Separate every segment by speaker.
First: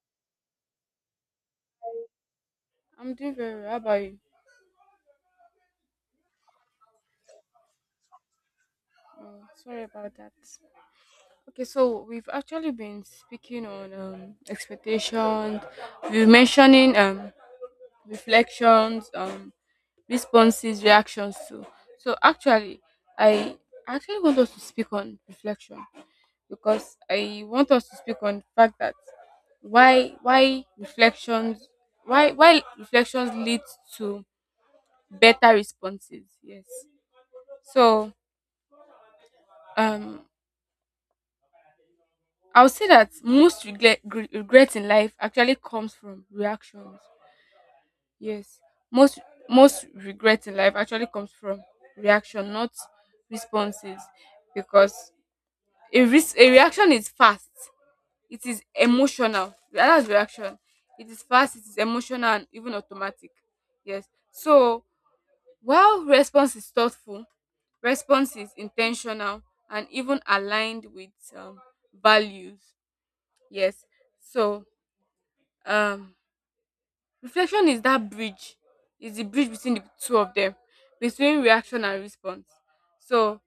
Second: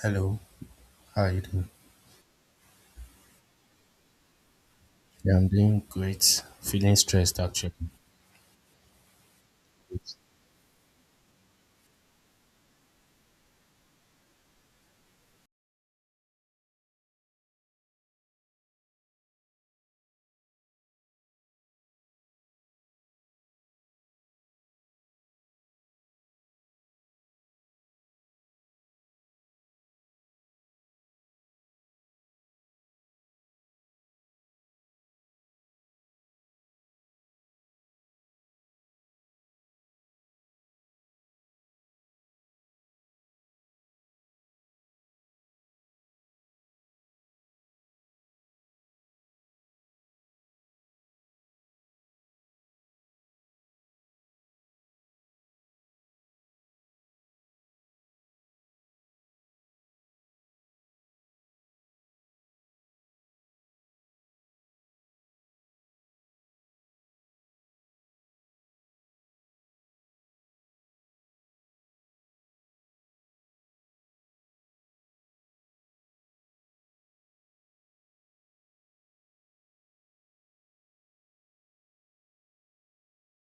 Speaker 1: Hello, how are you doing?
Speaker 2: I'm doing very well. How about you?
Speaker 1: Yeah, I'm doing great. Feeling stressed actually.
Speaker 2: Oh, sorry about that. Okay, so we've actually been speaking on expectations. We're mentioning reflections, responses, reactions too. So actually, I actually want us to speak on reflection because I want us to speak on the fact that why reflections why reflections leads to better responses. Yes. So um I would say that most regret in life actually comes from reactions. Yes, most most regret in life actually comes from reaction, not responses, because a reaction is fast. It is emotional. That's reaction. It is fast. It is emotional and even automatic. Yes. So while response is thoughtful, response is intentional and even aligned with um, values. Yes. So um reflection is that bridge is the bridge between the two of them, between reaction and response. So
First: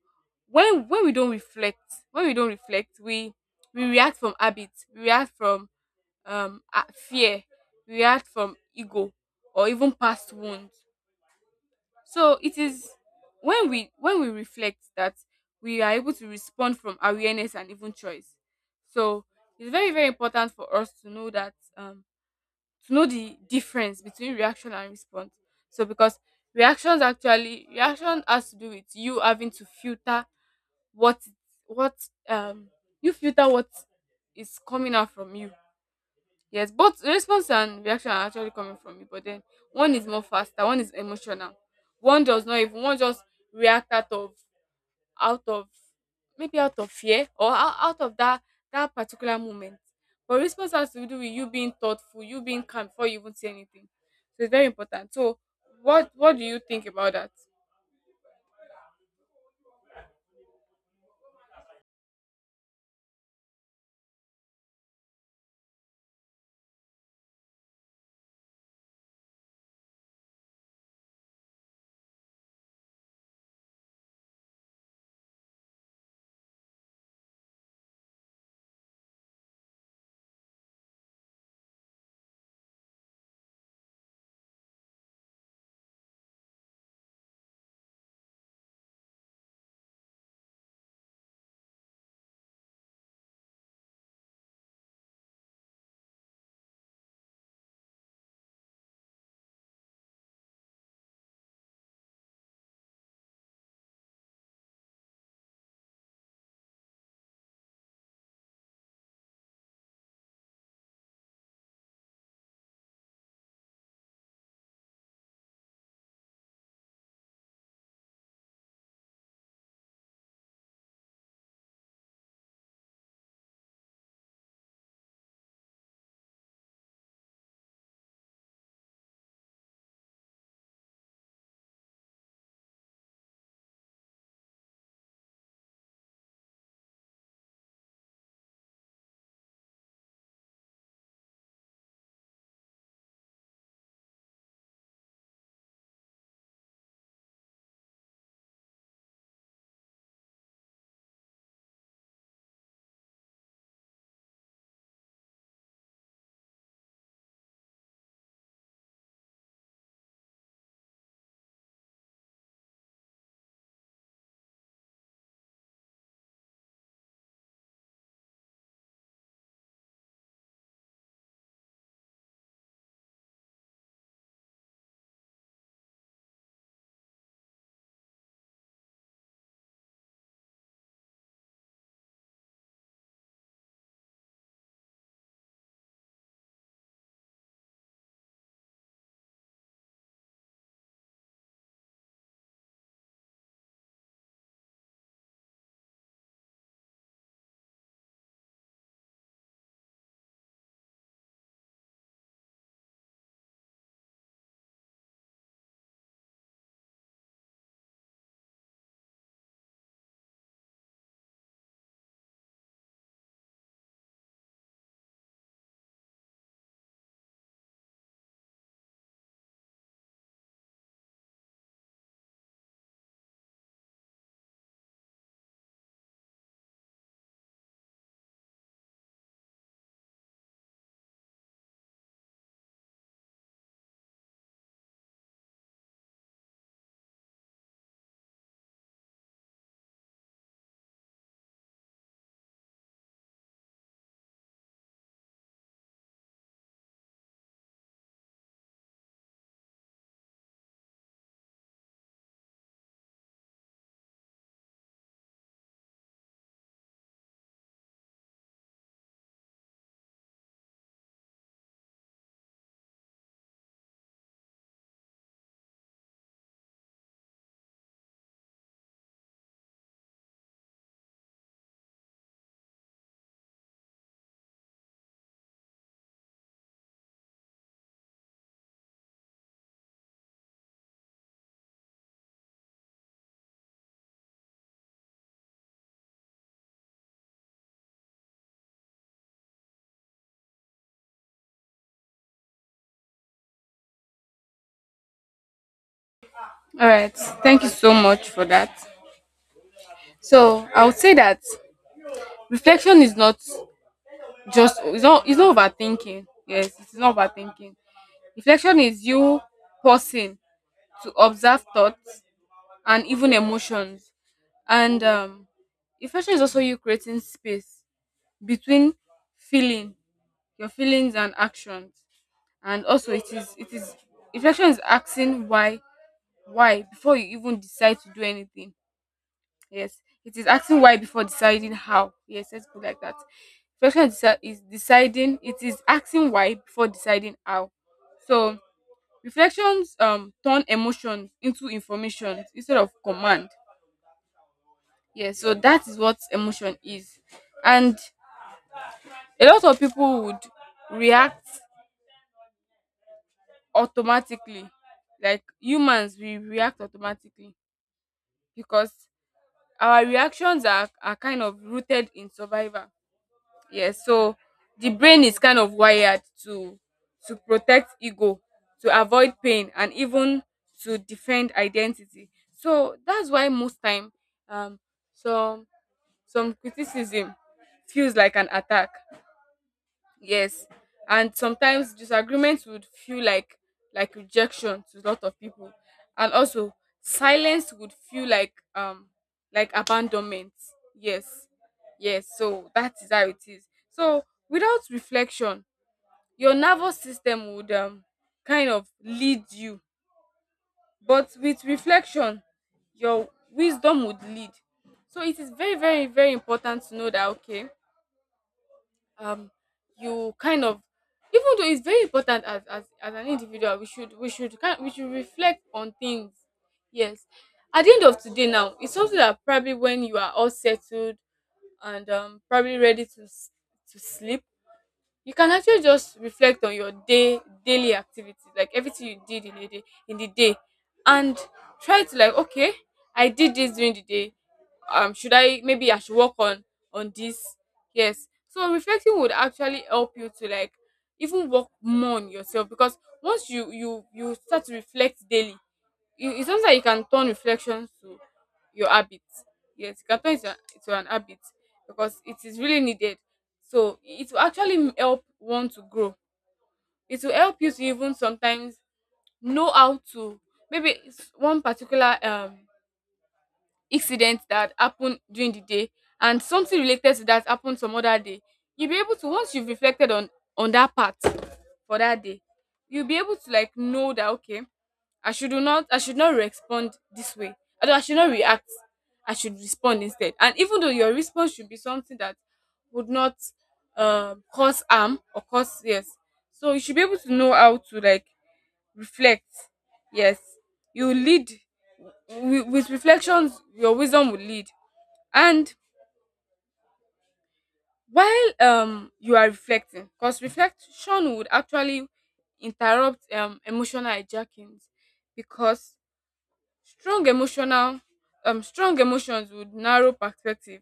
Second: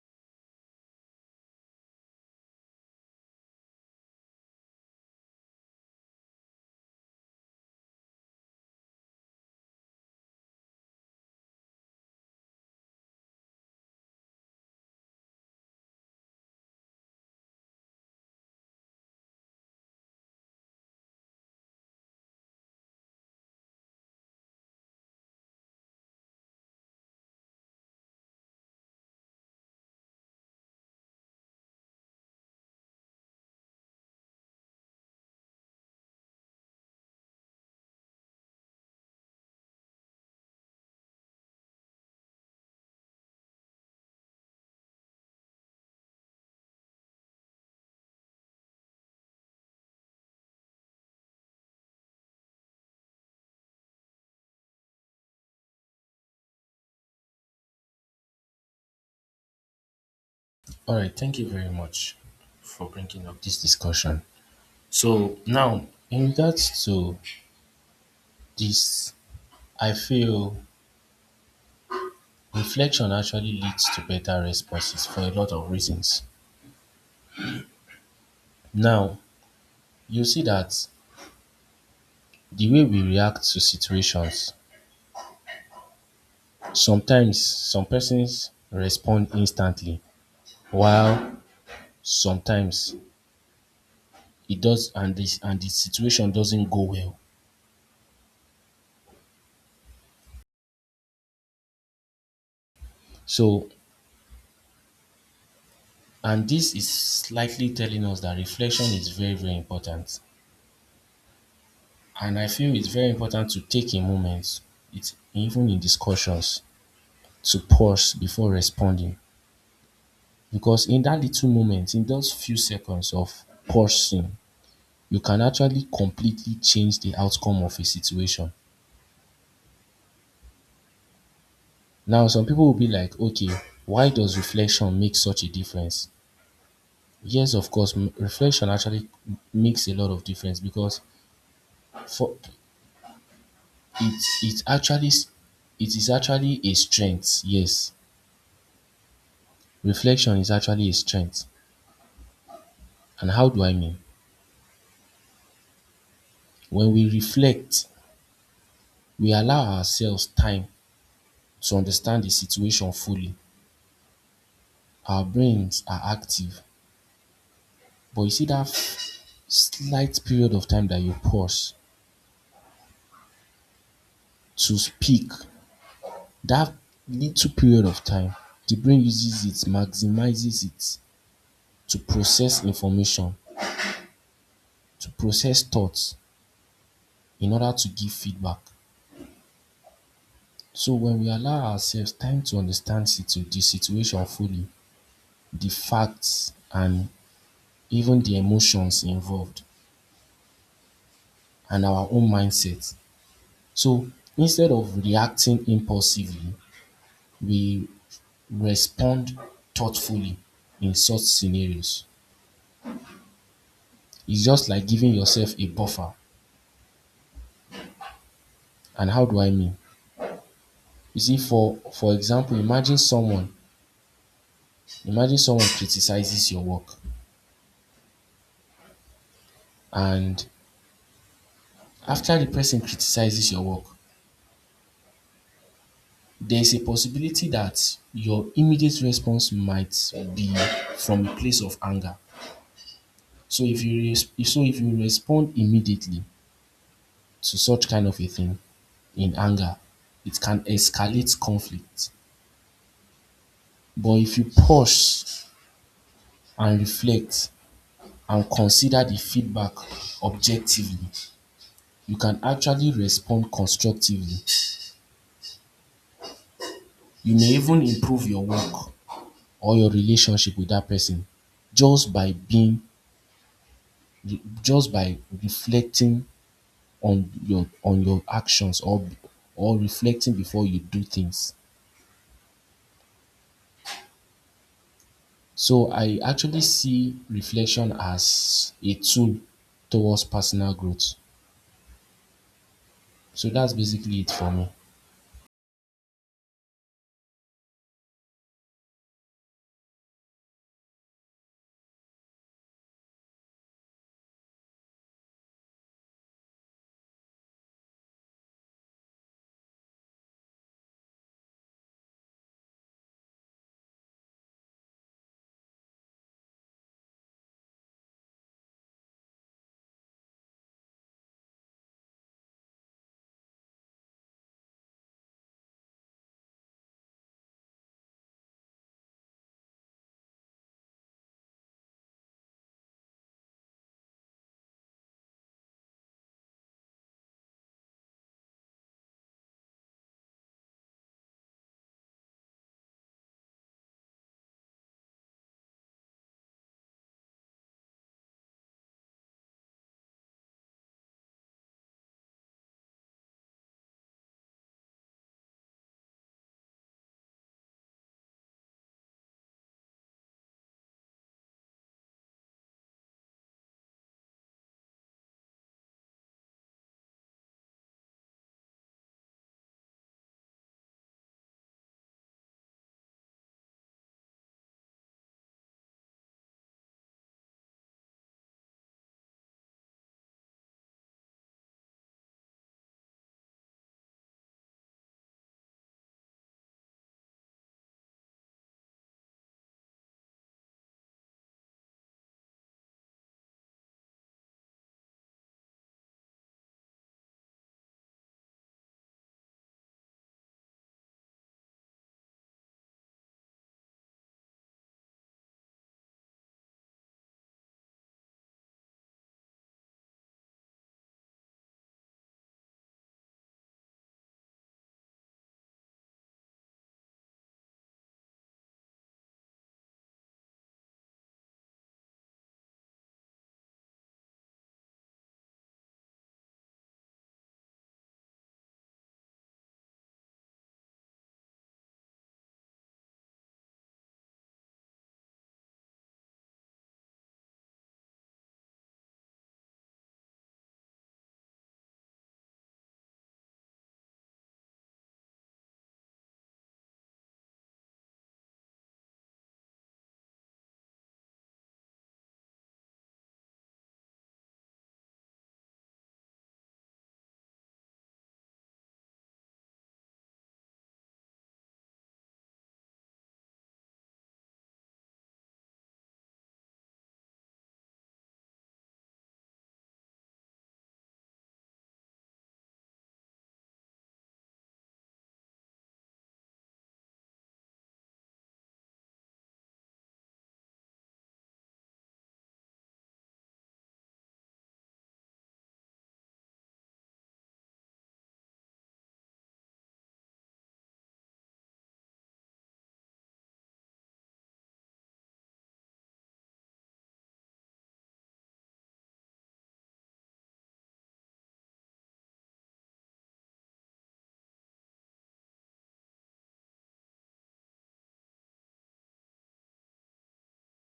Speaker 2: when we don't reflect, when we don't reflect we react from habit, we react from fear, we react from ego or even past wounds. So it is when we reflect that we are able to respond from awareness and even choice. So it's very very important for us to know that to know the difference between reaction and response. So because reaction has to do with you having to filter what what um you filter what is coming out from you. Yes, both response and reaction are actually coming from you, but then one is more faster, one is emotional. One does not even one just react out of out of maybe out of fear or out of that that particular moment, but response has to do with you being thoughtful, you being calm before you even say anything. So it's very important. So what do you think about that?
Speaker 1: All right, thank you very much for bringing up this discussion. So, now in regards to this, I feel reflection actually leads to better responses for a lot of reasons. Now, you see that the way we react to situations, sometimes some persons respond instantly, while sometimes it does and this and the situation doesn't go well. So And this is slightly telling us that reflection is very, very important. And I feel it's very important to take a moment, it's even in discussions, to pause before responding. Because in that little moment, in those few seconds of pausing, you can actually completely change the outcome of a situation. Now, some people will be like, okay, why does reflection make such a difference? Yes, of course, reflection actually makes a lot of difference because for It's actually it is actually a strength, yes. Reflection is actually a strength. And how do I mean? When we reflect, we allow ourselves time to understand the situation fully. Our brains are active. But you see that slight period of time that you pause to speak, that little period of time, the brain uses it, maximizes it to process information, to process thoughts in order to give feedback. So when we allow ourselves time to understand the situation fully, the facts and even the emotions involved and our own mindset. So instead of reacting impulsively, we respond thoughtfully in such scenarios. It's just like giving yourself a buffer. And how do I mean? You see, for example, imagine someone criticizes your work, and after the person criticizes your work, there's a possibility that your immediate response might be from a place of anger. So if you res- if- so if you respond immediately to such kind of a thing in anger, it can escalate conflict. But if you pause and reflect and consider the feedback objectively, you can actually respond constructively. You may even improve your work or your relationship with that person, just by being just by reflecting on your actions, or reflecting before you do things. So I actually see reflection as a tool towards personal growth. So that's basically it for me.
Speaker 2: All right, thank you so much for that. So I would say that reflection is not just it's not overthinking. Yes, it's not overthinking. Reflection is you pausing to observe thoughts and even emotions. And reflection is also you creating space between feeling your feelings and actions. And also, it is reflection is asking why before you even decide to do anything. Yes, it is asking why before deciding how. Yes, let's put it like that. Reflection is deciding. It is asking why before deciding how. So reflections turn emotion into information instead of command. Yeah, so that is what emotion is. And a lot of people would react automatically. Like humans, we react automatically because our reactions are kind of rooted in survival. Yes, so the brain is kind of wired to protect ego, to avoid pain, and even to defend identity. So that's why most time, um some some criticism feels like an attack. Yes. And sometimes disagreements would feel like rejection to a lot of people. And also silence would feel like abandonment. Yes. Yes, so that is how it is. So without reflection, your nervous system would kind of lead you, but with reflection your wisdom would lead. So it is very very very important to know that, okay, um you kind of, even though it's very important, as an individual, we should kind we should reflect on things. Yes. At the end of today now, it's something that probably when you are all settled and probably ready to sleep, you can actually just reflect on your day, daily activities, like everything you did in a day, in the day. And try to, like, okay, I did this during the day. Should I, maybe I should work on this. Yes, so reflecting would actually help you to, like, even work more on yourself, because once you start to reflect daily, you, it's something that you can turn reflections to your habits. Yes, you can turn it to, to an habit because it is really needed. So it will actually help one to grow. It will help you to even sometimes know how to, maybe it's one particular incident that happened during the day and something related to that happened some other day, you'll be able to, once you've reflected on that part for that day, you'll be able to, like, know that, okay, I should not respond this way. I should not react, I should respond instead. And even though your response should be something that would not cause harm or cause, yes. So you should be able to know how to, like, reflect. Yes, you lead, with reflections your wisdom will lead. And while you are reflecting, because reflection would actually interrupt emotional hijackings, because strong emotional strong emotions would narrow perspective.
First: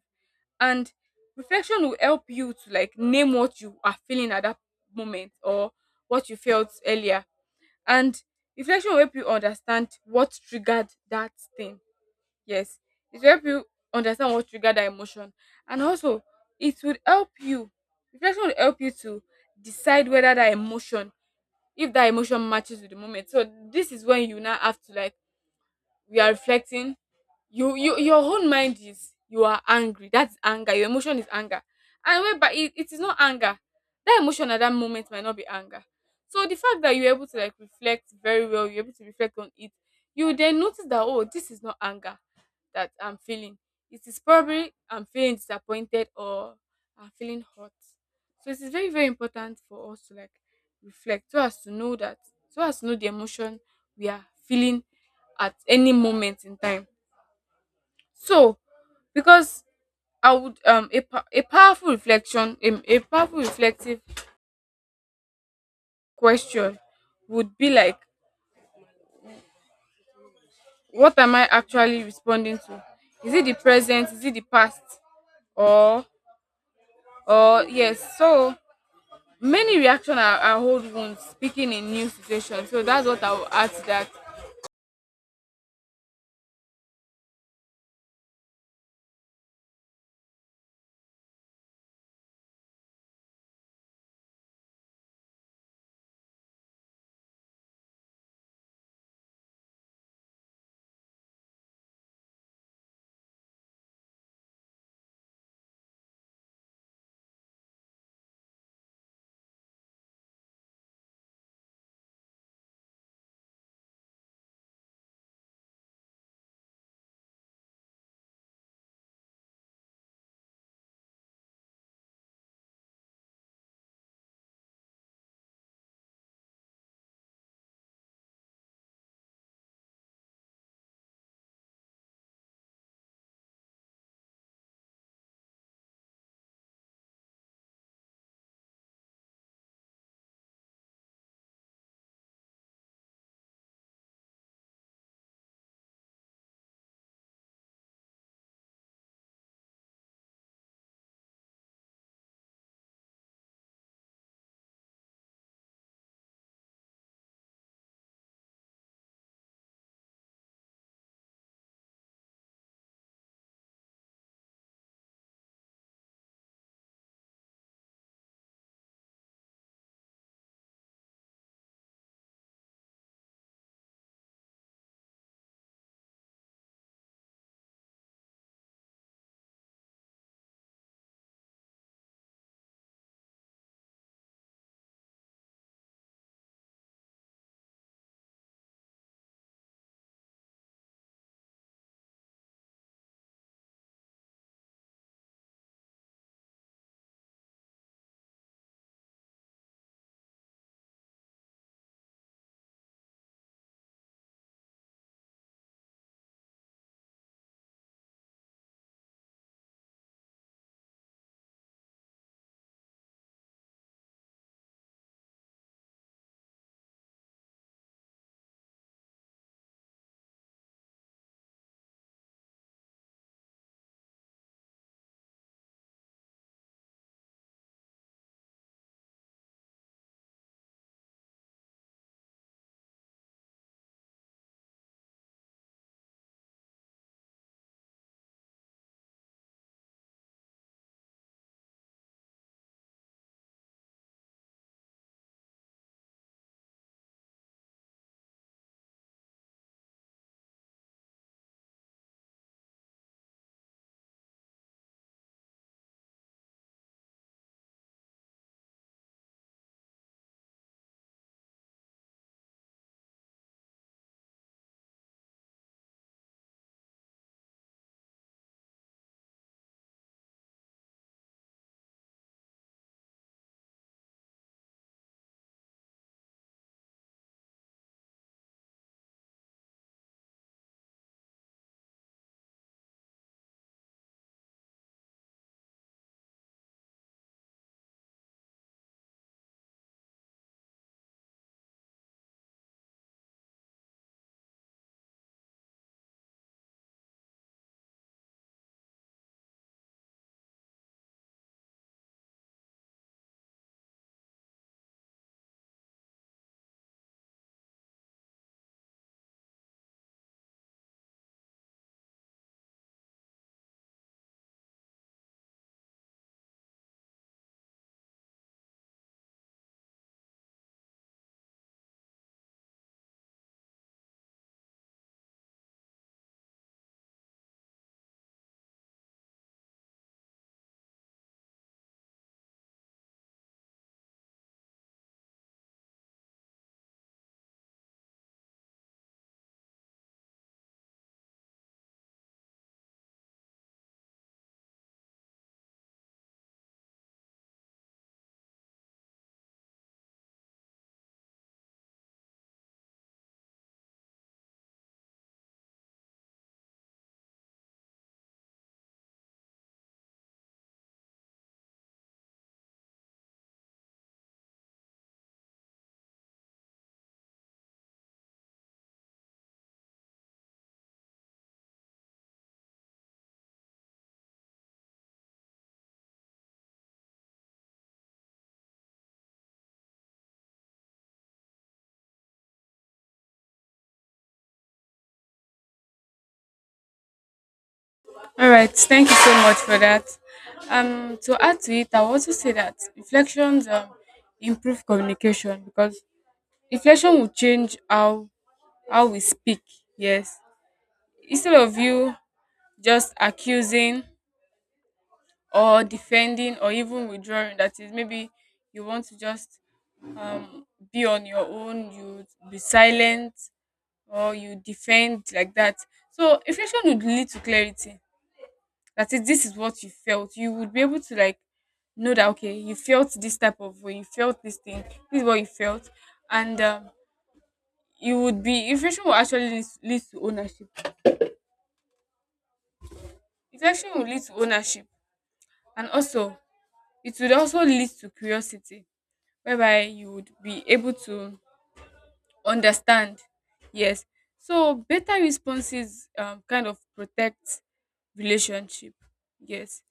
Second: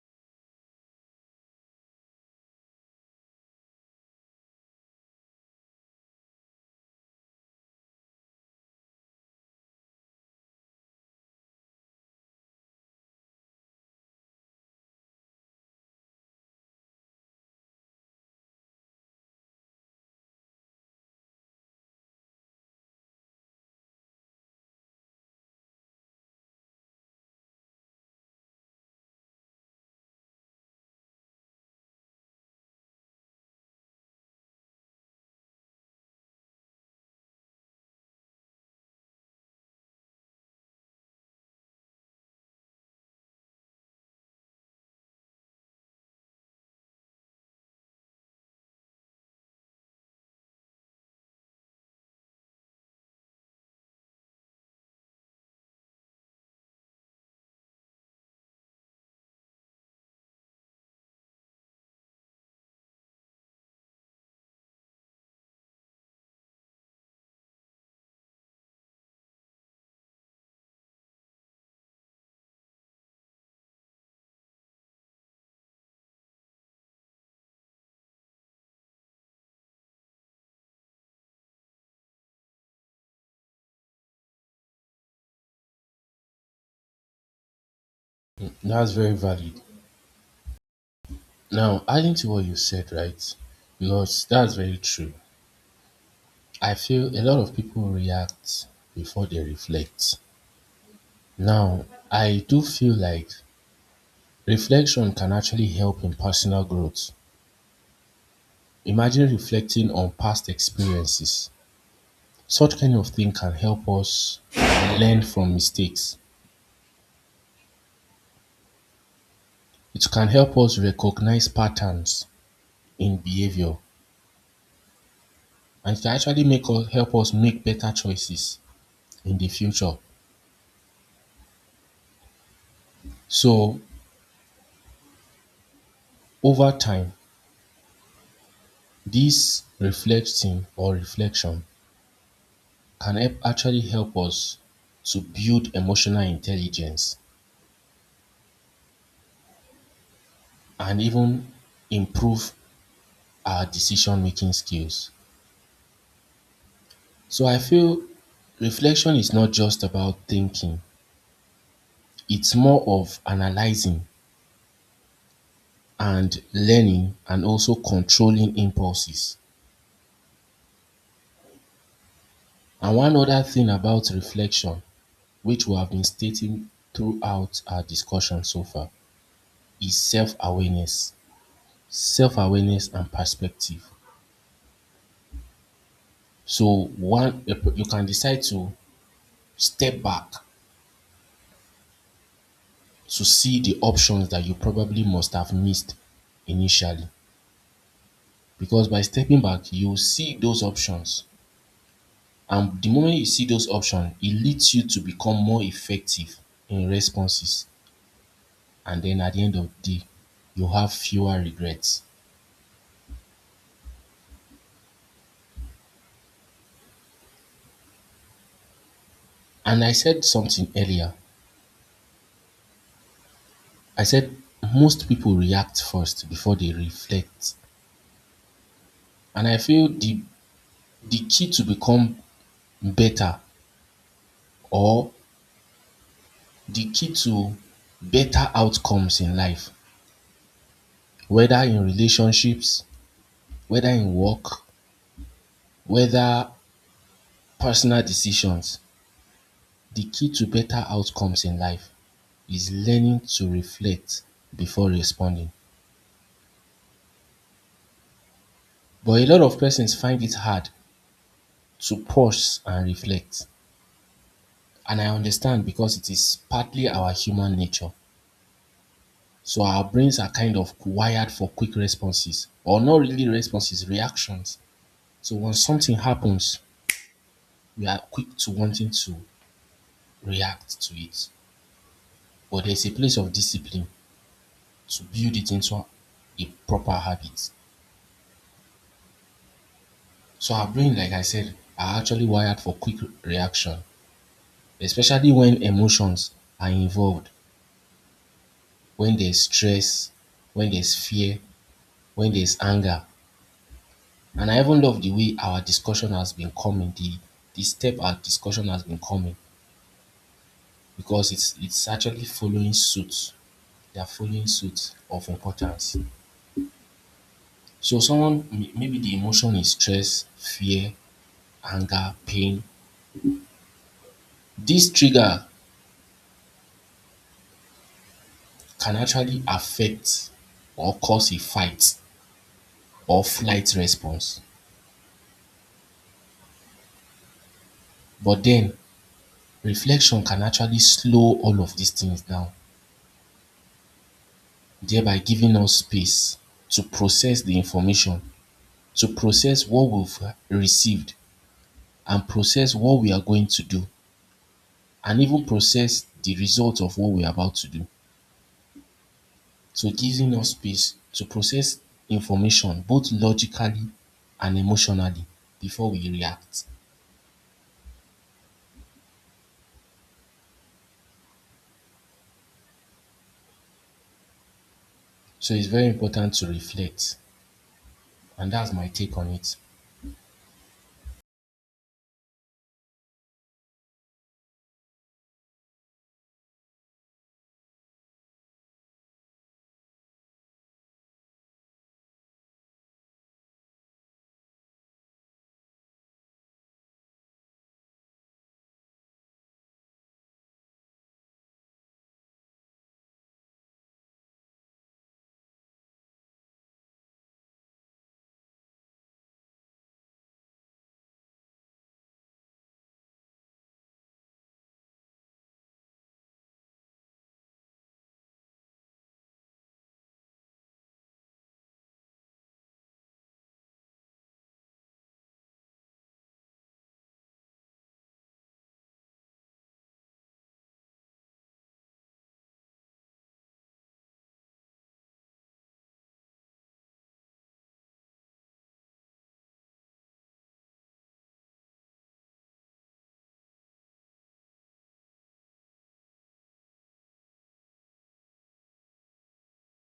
Speaker 2: And reflection will help you to, like, name what you are feeling at that moment, or what you felt earlier. And reflection will help you understand what triggered that thing. Yes, it will help you understand what triggered that emotion. And also it will help you, reflection will help you to decide whether that emotion, if that emotion matches with the moment. So this is when you now have to, like, we are reflecting, your own mind is, you are angry, that's anger, your emotion is anger. And wait, but it is not anger. That emotion at that moment might not be anger. So the fact that you're able to, like, reflect very well, you're able to reflect on it, you then notice that, oh, this is not anger that I'm feeling. It is probably I'm feeling disappointed, or I'm feeling hurt. So it is very very important for us to, like, reflect so as to know that, so as to know the emotion we are feeling at any moment in time. So, because I would a, pa- a powerful reflection a powerful reflective question would be like, what am I actually responding to? Is it the present? Is it the past? Or or yes. So many reaction are old wounds speaking in new situations. So that's what I will add to that.
Speaker 1: That's very valid. Now, adding to what you said, right? Because that's very true. I feel a lot of people react before they reflect. Now, I do feel like reflection can actually help in personal growth. Imagine reflecting on past experiences. Such kind of thing can help us learn from mistakes. It can help us recognize patterns in behavior, and it can actually make us help us make better choices in the future. So over time, this reflecting or reflection can help actually help us to build emotional intelligence and even improve our decision making skills. So I feel reflection is not just about thinking, it's more of analyzing and learning and also controlling impulses. And one other thing about reflection, which we have been stating throughout our discussion so far, is self awareness and perspective. So one, you can decide to step back to see the options that you probably must have missed initially. Because by stepping back, you see those options. And the moment you see those options, it leads you to become more effective in responses. And then at the end of the day, you have fewer regrets. And I said something earlier. I said most people react first before they reflect. And I feel the key to become better, or the key to better outcomes in life, whether in relationships, whether in work, whether personal decisions, the key to better outcomes in life is learning to reflect before responding. But a lot of persons find it hard to pause and reflect. And I understand because it is partly our human nature. So our brains are kind of wired for quick responses, or not really responses, reactions. So when something happens, we are quick to wanting to react to it. But there's a place of discipline to build it into a proper habit. So our brain, like I said, are actually wired for quick reaction, especially when emotions are involved, when there's stress, when there's fear, when there's anger. And I even love the way our discussion has been coming, the step our discussion has been coming, because it's actually following suit. They are following suit of importance. So someone maybe the emotion is stress, fear, anger, pain. This trigger can actually affect or cause a fight or flight response. But then reflection can actually slow all of these things down, thereby giving us space to process the information, to process what we've received, and process what we are going to do, and even process the result of what we're about to do. So giving us space to process information both logically and emotionally before we react. So it's very important to reflect. And that's my take on it.
Speaker 2: All right. Thank you so much for that. To add to it, I will also say that reflections improve communication because reflection will change how we speak. Yes, instead of you just accusing or defending or even withdrawing, that is maybe you want to just um, be on your own, you be silent or you defend like that. So reflection would lead to clarity, that is, this is what you felt, you would be able to, like, know that, okay, you felt this type of way, you felt this thing, this is what you felt. And you would be, reflection will actually lead to ownership. Reflection will lead to ownership. And also it would also lead to curiosity, whereby you would be able to understand. Yes. So better responses kind of protect relationship. Yes.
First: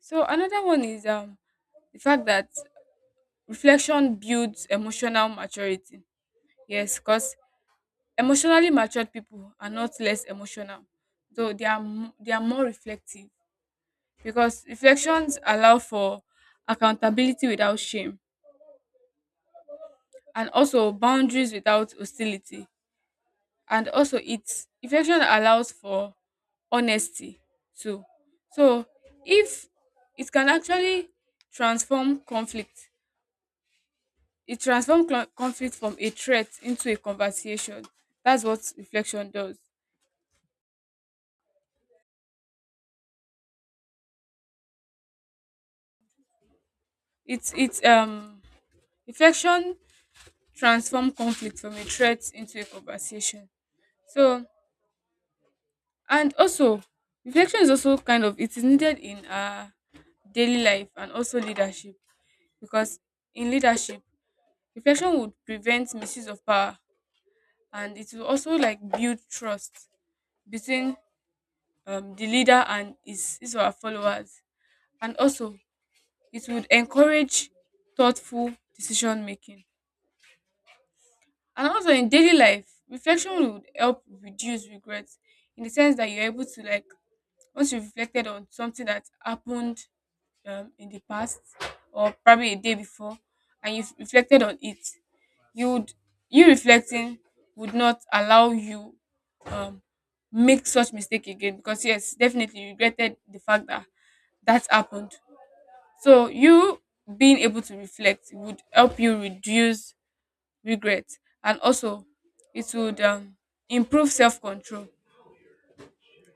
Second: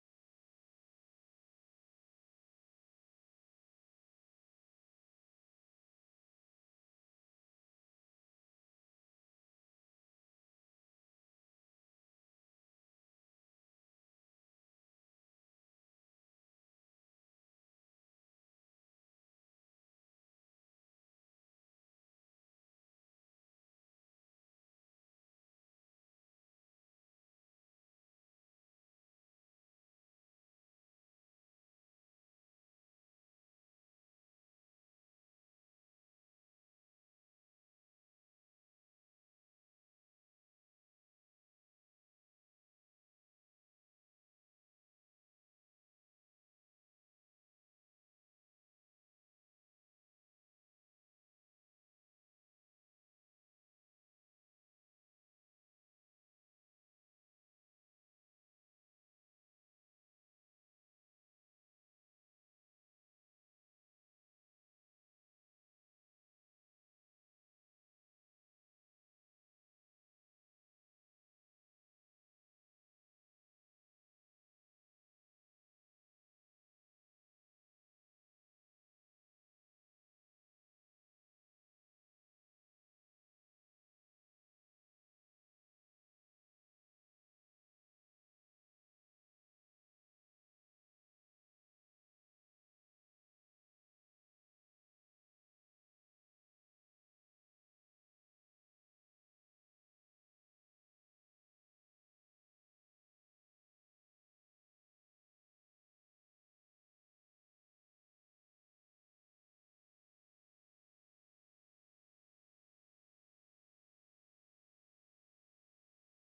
Speaker 2: So another one is the fact that reflection builds emotional maturity. Yes, because emotionally matured people are not less emotional, though they are more reflective, because reflections allow for accountability without shame, and also boundaries without hostility. And also it reflection allows for honesty too. So, if it can actually transform conflict, it transform conflict from a threat into a conversation. That's what reflection does. It's reflection transform conflict from a threat into a conversation. So, and also reflection is also kind of, it is needed in daily life and also leadership. Because in leadership, reflection would prevent misuse of power, and it will also, like, build trust between the leader and his or her followers. And also it would encourage thoughtful decision making. And also in daily life, reflection would help reduce regrets, in the sense that you're able to, like, once you've reflected on something that happened in the past or probably a day before, and you've reflected on it, you would, you reflecting would not allow you um make such mistake again, because yes, definitely you regretted the fact that that happened. So you being able to reflect would help you reduce regret. And also it would improve self-control.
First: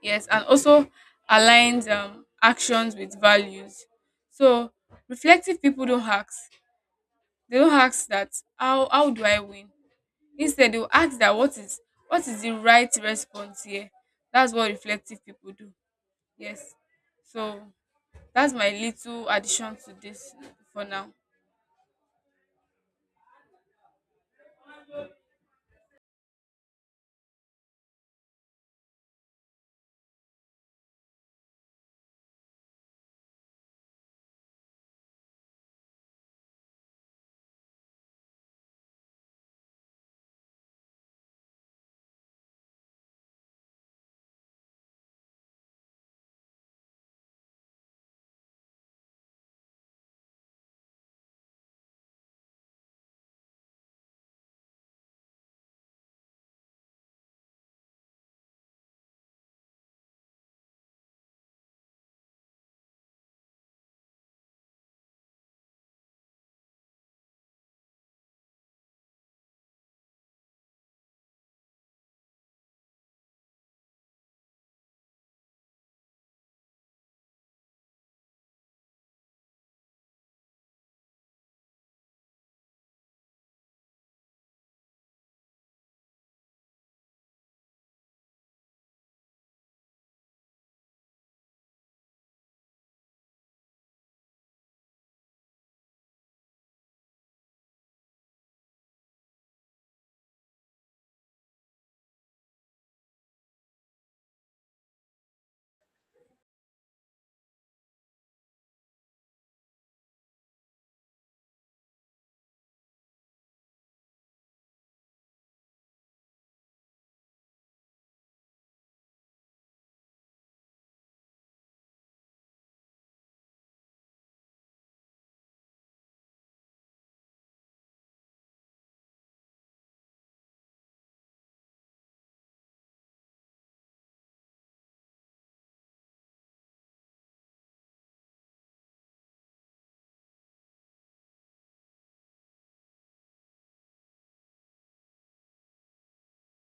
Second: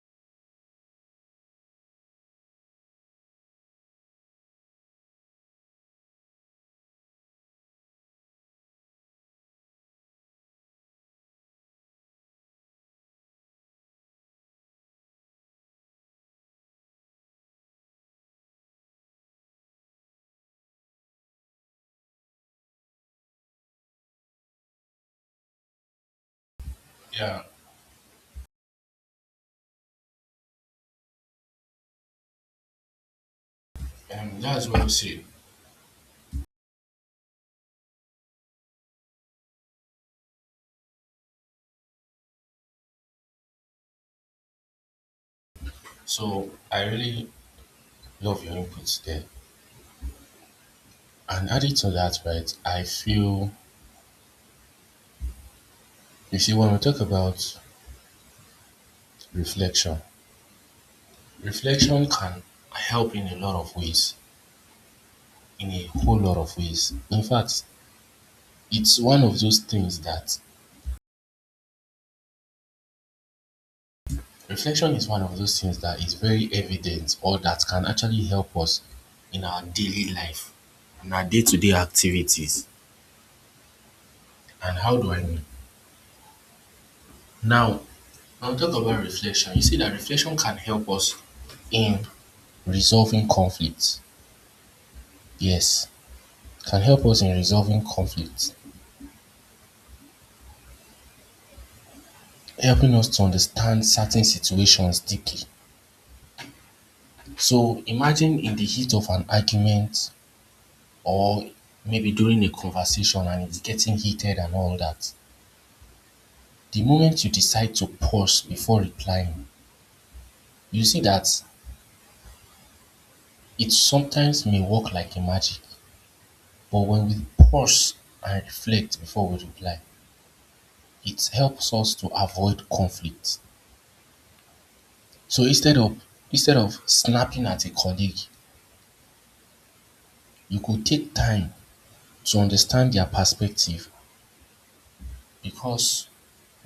Speaker 2: Yes, and also aligns actions with values. So reflective people don't ask, they don't ask that, how do I win? Instead, they will ask that what is the right response here. That's what reflective people do. Yes. So that's my little addition to this for now.
Speaker 1: Yeah, that's well said. So I really love your inputs there. And added to that, right, I feel, you see, when we talk about reflection, reflection can help in a lot of ways, in a whole lot of ways. In fact, it's one of those things that, reflection is one of those things that is very evident, or that can actually help us in our daily life, in our day to day activities. And how do I mean? Now, I'll talk about reflection. You see that reflection can help us in resolving conflicts. Yes, can help us in resolving conflicts, helping us to understand certain situations deeply. So imagine in the heat of an argument, or maybe during a conversation and it's getting heated and all that. The moment you decide to pause before replying, you see that it sometimes may work like a magic. But when we pause and reflect before we reply, it helps us to avoid conflict. So instead of snapping at a colleague, you could take time to understand their perspective, because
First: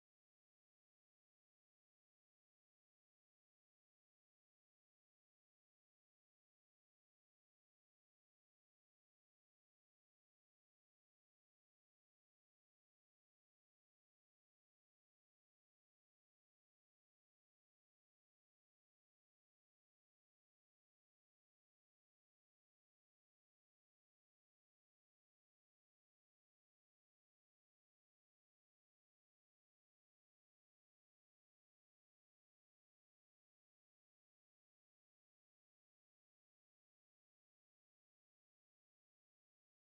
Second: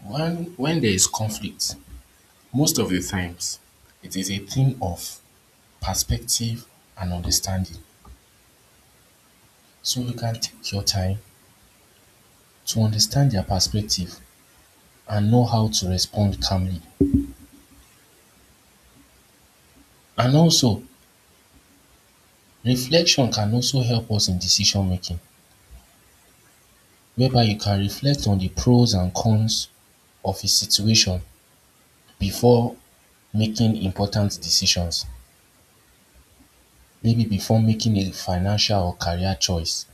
Speaker 1: when there is conflict, most of the times it is a thing of perspective and understanding. So you can take your time to understand their perspective and know how to respond calmly. And also, reflection can also help us in decision making, whereby you can reflect on the pros and cons of a situation before making important decisions. Maybe before making a financial or career choice,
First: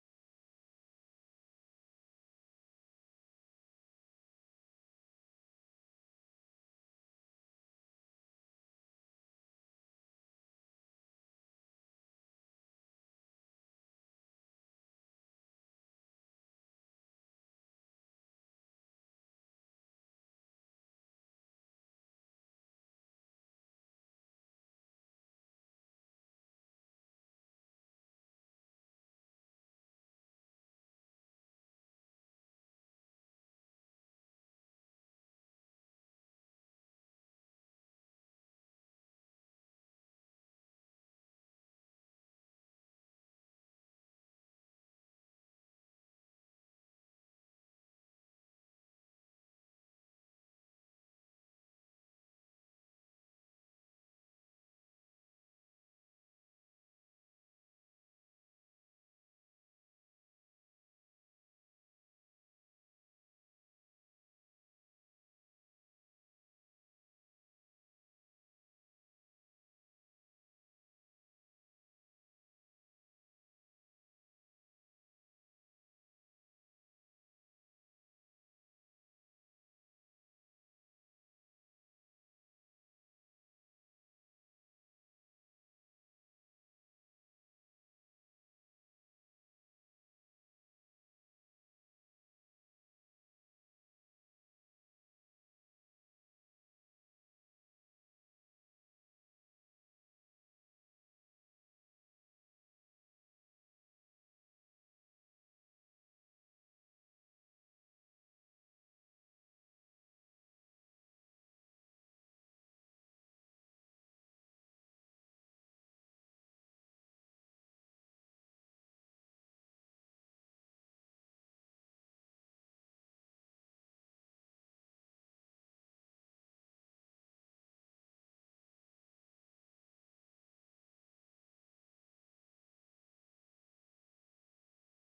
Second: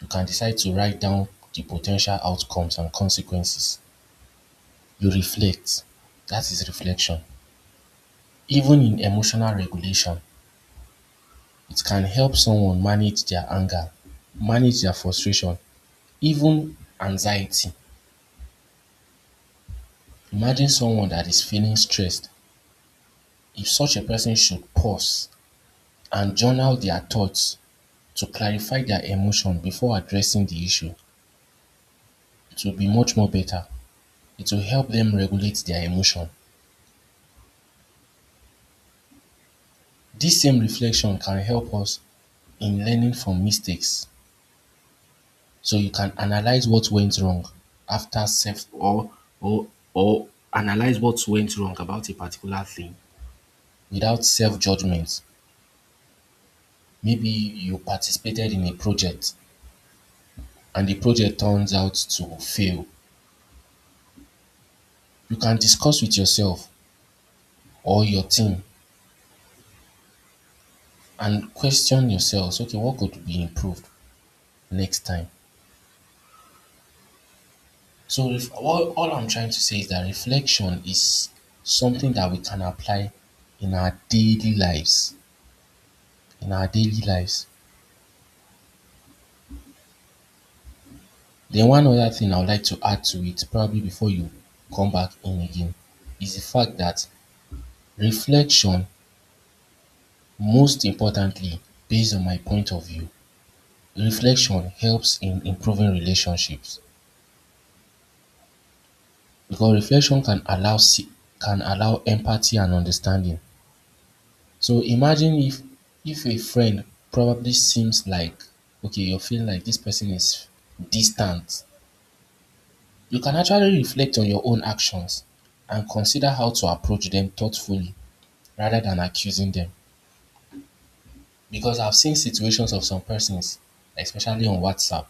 Speaker 1: you can decide to write down the potential outcomes and consequences. You reflect. That is reflection. Even in emotional regulation, it can help someone manage their anger, manage their frustration, even anxiety. Imagine someone that is feeling stressed. If such a person should pause, and journal their thoughts to clarify their emotion before addressing the issue. It will be much more better. It will help them regulate their emotion. This same reflection can help us in learning from mistakes. So you can analyze what went wrong after self, or or analyze what went wrong about a particular thing without self judgment. Maybe you participated in a project and the project turns out to fail. You can discuss with yourself or your team and question yourselves, okay, what could be improved next time? So if all I'm trying to say is that reflection is something that we can apply in our daily lives, in our daily lives then one other thing I would like to add to it, probably before you come back in again, is the fact that reflection, most importantly, based on my point of view, reflection helps in improving relationships, because reflection can can allow empathy and understanding. So imagine if a friend probably seems like, okay, you're feeling like this person is distant. You can actually reflect on your own actions and consider how to approach them thoughtfully rather than accusing them. Because I've seen situations of some persons, especially on WhatsApp,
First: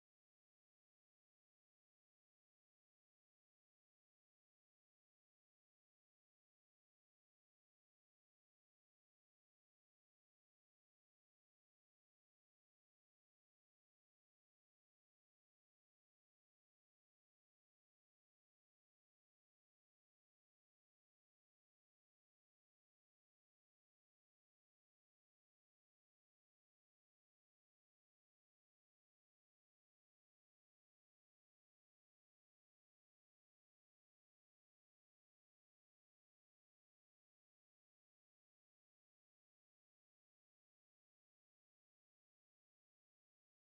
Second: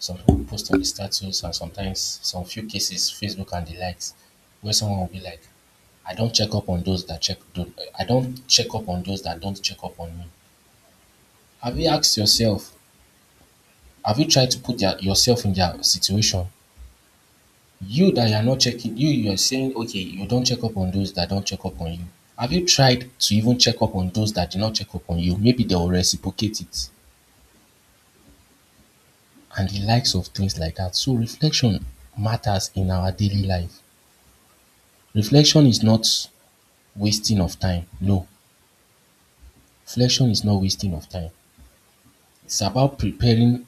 Speaker 1: some people post on the status and sometimes some few cases Facebook and the likes, where someone will be like, I don't check up on those that check don't I don't check up on those that don't check up on me. Have you asked yourself, have you tried to put yourself in their situation? You that you are not checking, you are saying, okay, you don't check up on those that don't check up on you. Have you tried to even check up on those that do not check up on you? Maybe they will reciprocate it, and the likes of things like that. So reflection matters in our daily life. Reflection is not wasting of time. No, reflection is not wasting of time. It's about preparing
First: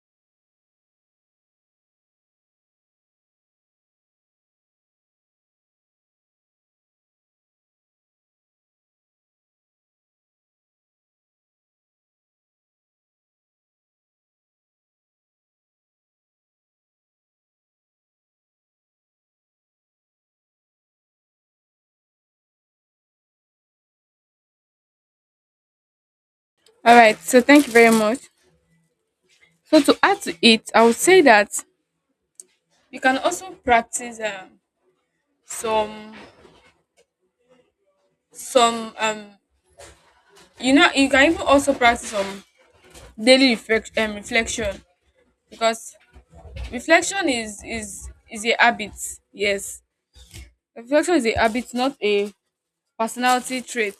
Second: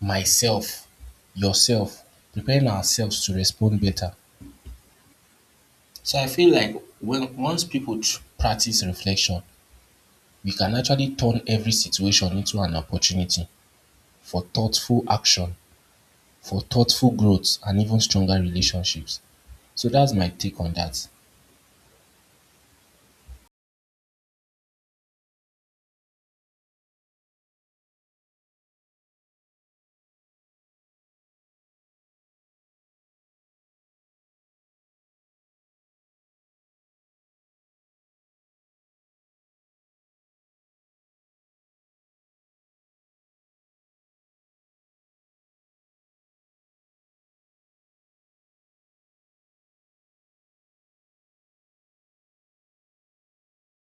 Speaker 1: myself, yourself, preparing ourselves to respond better. So I feel like when once people practice reflection, we can actually turn every situation into an opportunity for thoughtful action, for thoughtful growth, and even stronger relationships. So that's my take on that.
Speaker 2: All right. So thank you very much. So to add to it, I would say that you can also practice some some um you know, you can even also practice some daily reflection, because reflection is a habit. Yes, reflection is a habit, not a personality trait.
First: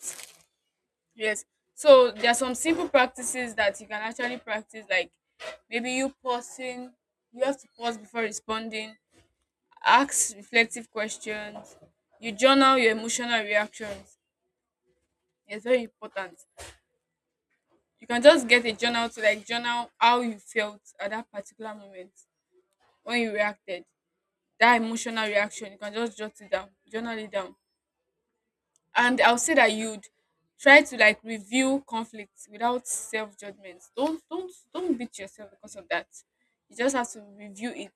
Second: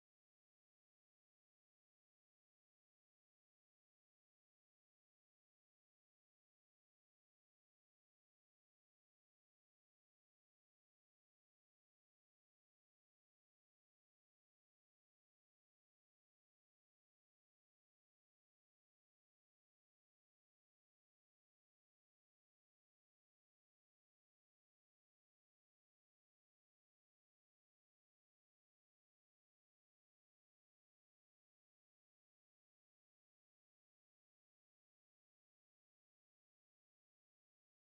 Speaker 2: Yes. So there are some simple practices that you can actually practice, like maybe you pausing, you have to pause before responding, ask reflective questions, you journal your emotional reactions. It's very important. You can just get a journal to like journal how you felt at that particular moment when you reacted. That emotional reaction, you can just jot it down, journal it down, and I'll say that you'd try to like review conflicts without self-judgment. Don't beat yourself because of that, you just have to review it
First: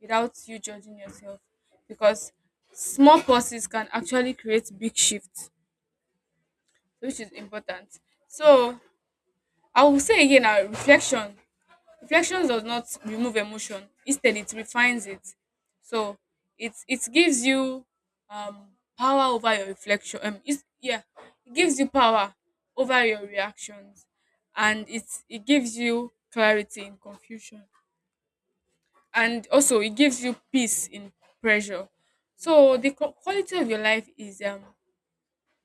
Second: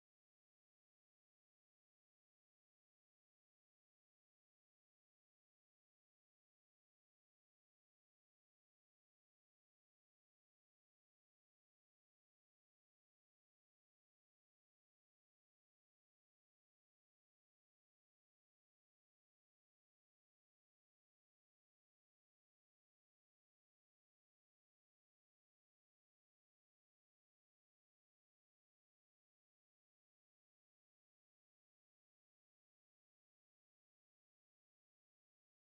Speaker 2: without you judging yourself, because small pauses can actually create big shifts, which is important. So I will say again, now, reflection does not remove emotion, instead it refines it. So it gives you um power over your reflection. Yeah, it gives you power over your reactions, and it gives you clarity in confusion, and also it gives you peace in pressure. So the quality of your life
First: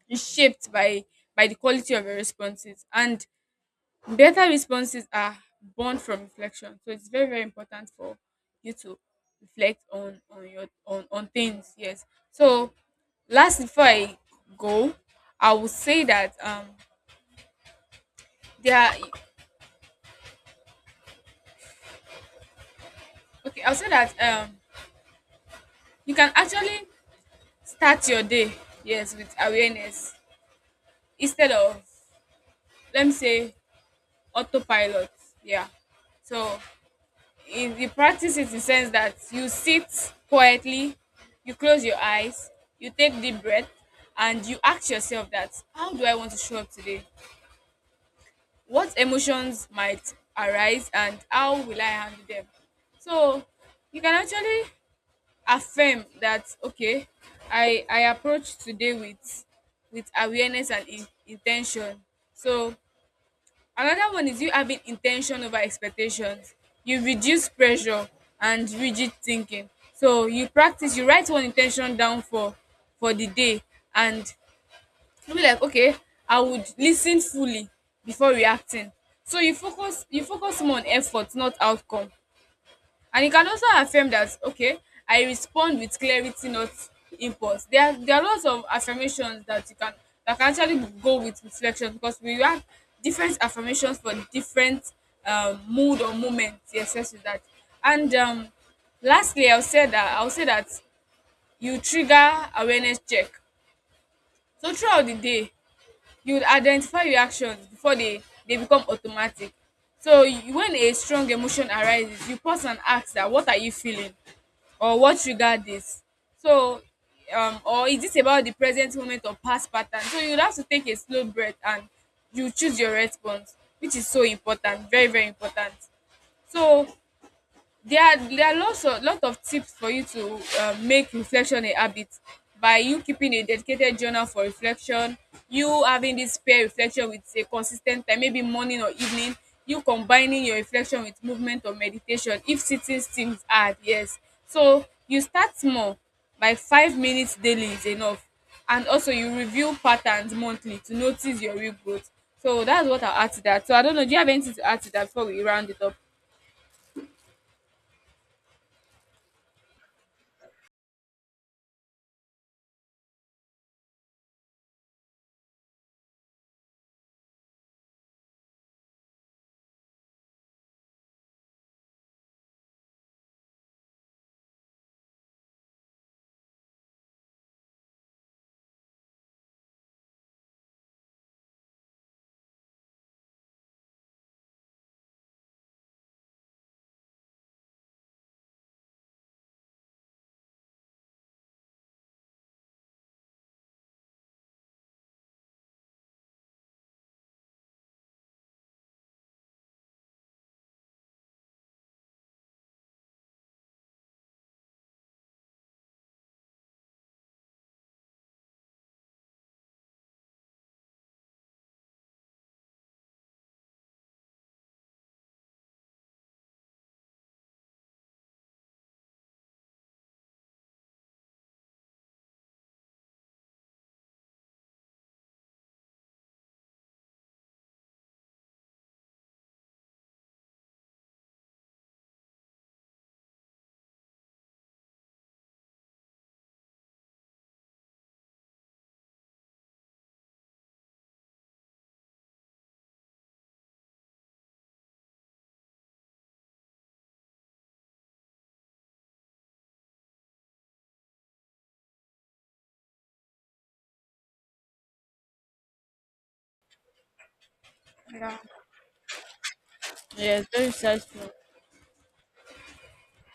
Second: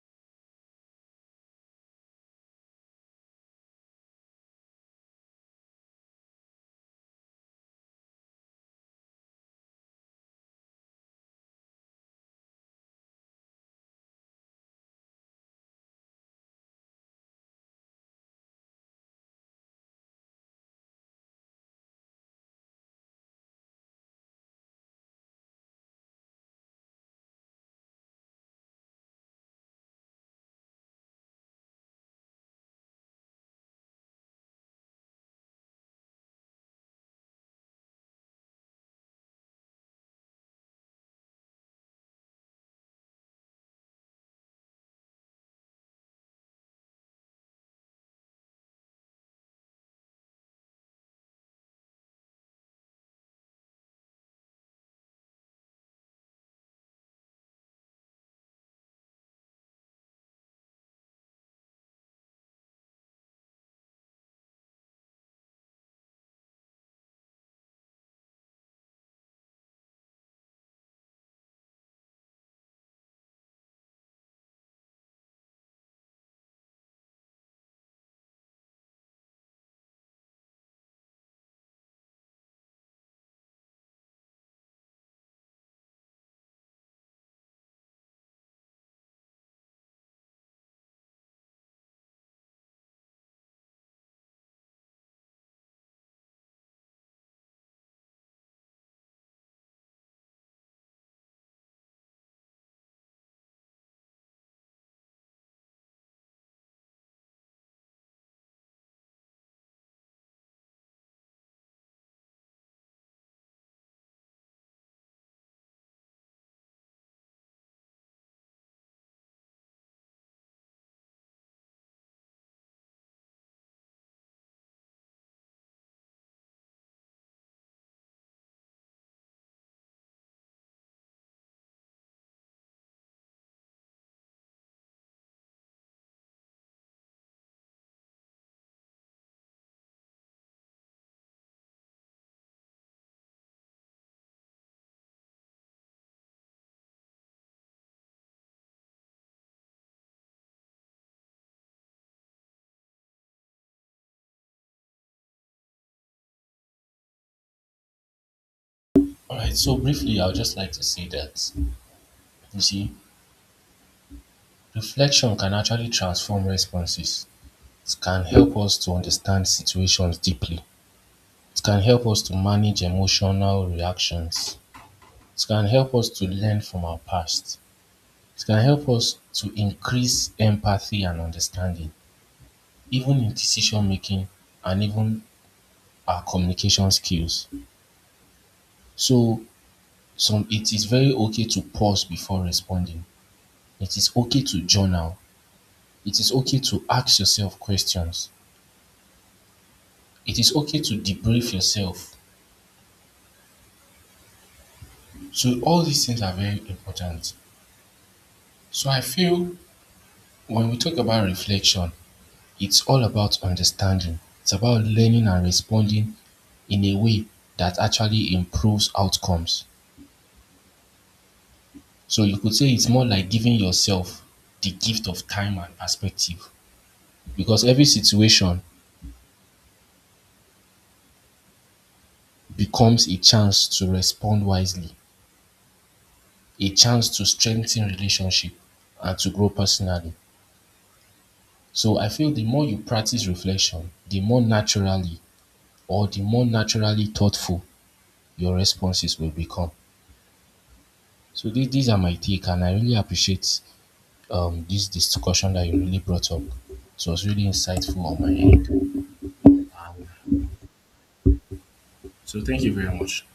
Speaker 2: is shaped by the quality of your responses, and better responses are born from reflection. So it's very, very important for you to reflect on your on things. Yes. So, last before I go, I would say that there are okay, I'll say that you can actually start your day, yes, with awareness instead of, let me say, autopilot. Yeah. So in the practice it in sense that you sit quietly, you close your eyes, you take deep breath, and you ask yourself that how do I want to show up today? What emotions might arise and how will I handle them? So you can actually affirm that, okay, I approach today with awareness and intention. So another one is you having intention over expectations. You reduce pressure and rigid thinking. So you practice, you write one intention down for the day, and you be like, okay, I would listen fully before reacting. So you focus more on effort, not outcome. And it can also affirm that, okay, I respond with clarity, not impulse. There are lots of affirmations that you can that can actually go with reflection, because we have different affirmations for different mood or moments. Yes, yes, with that. And lastly, I'll say that you trigger awareness check. So throughout the day you would identify your actions before they become automatic. So you, when a strong emotion arises, you pause and ask that what are you feeling, or what triggered this? So, or is this about the present moment or past pattern? So you have to take a slow breath and you choose your response, which is so important, very very important. So there are lots of tips for you to make reflection a habit, by you keeping a dedicated journal for reflection, you having this pair reflection with a consistent time, maybe morning or evening, you combining your reflection with movement or meditation if sitting seems hard. Yes. So you start small, by 5 minutes daily is enough. And also, you review patterns monthly to notice your real growth. So that's what I'll add to that. So I don't know, do you have anything to add to that before we round it up?
Speaker 1: All right, so briefly, I would just like to say that, you see, reflection can actually transform responses. It can help us to understand situations deeply. It can help us to manage emotional reactions. It can help us to learn from our past. It can help us to increase empathy and understanding, even in decision making, and even our communication skills. So some it is very okay to pause before responding. It is okay to journal. It is okay to ask yourself questions. It is okay to debrief yourself. So all these things are very important. So I feel when we talk about reflection, it's all about understanding. It's about learning and responding in a way that actually improves outcomes. So you could say it's more like giving yourself the gift of time and perspective, because every situation becomes a chance to respond wisely, a chance to strengthen relationship and to grow personally. So I feel the more you practice reflection, the more naturally thoughtful your responses will become. So these are my take and I really appreciate this discussion that you really brought up. So it was really insightful on my end. Um,
Speaker 2: Yes, very insightful.
Speaker 1: so thank you very much.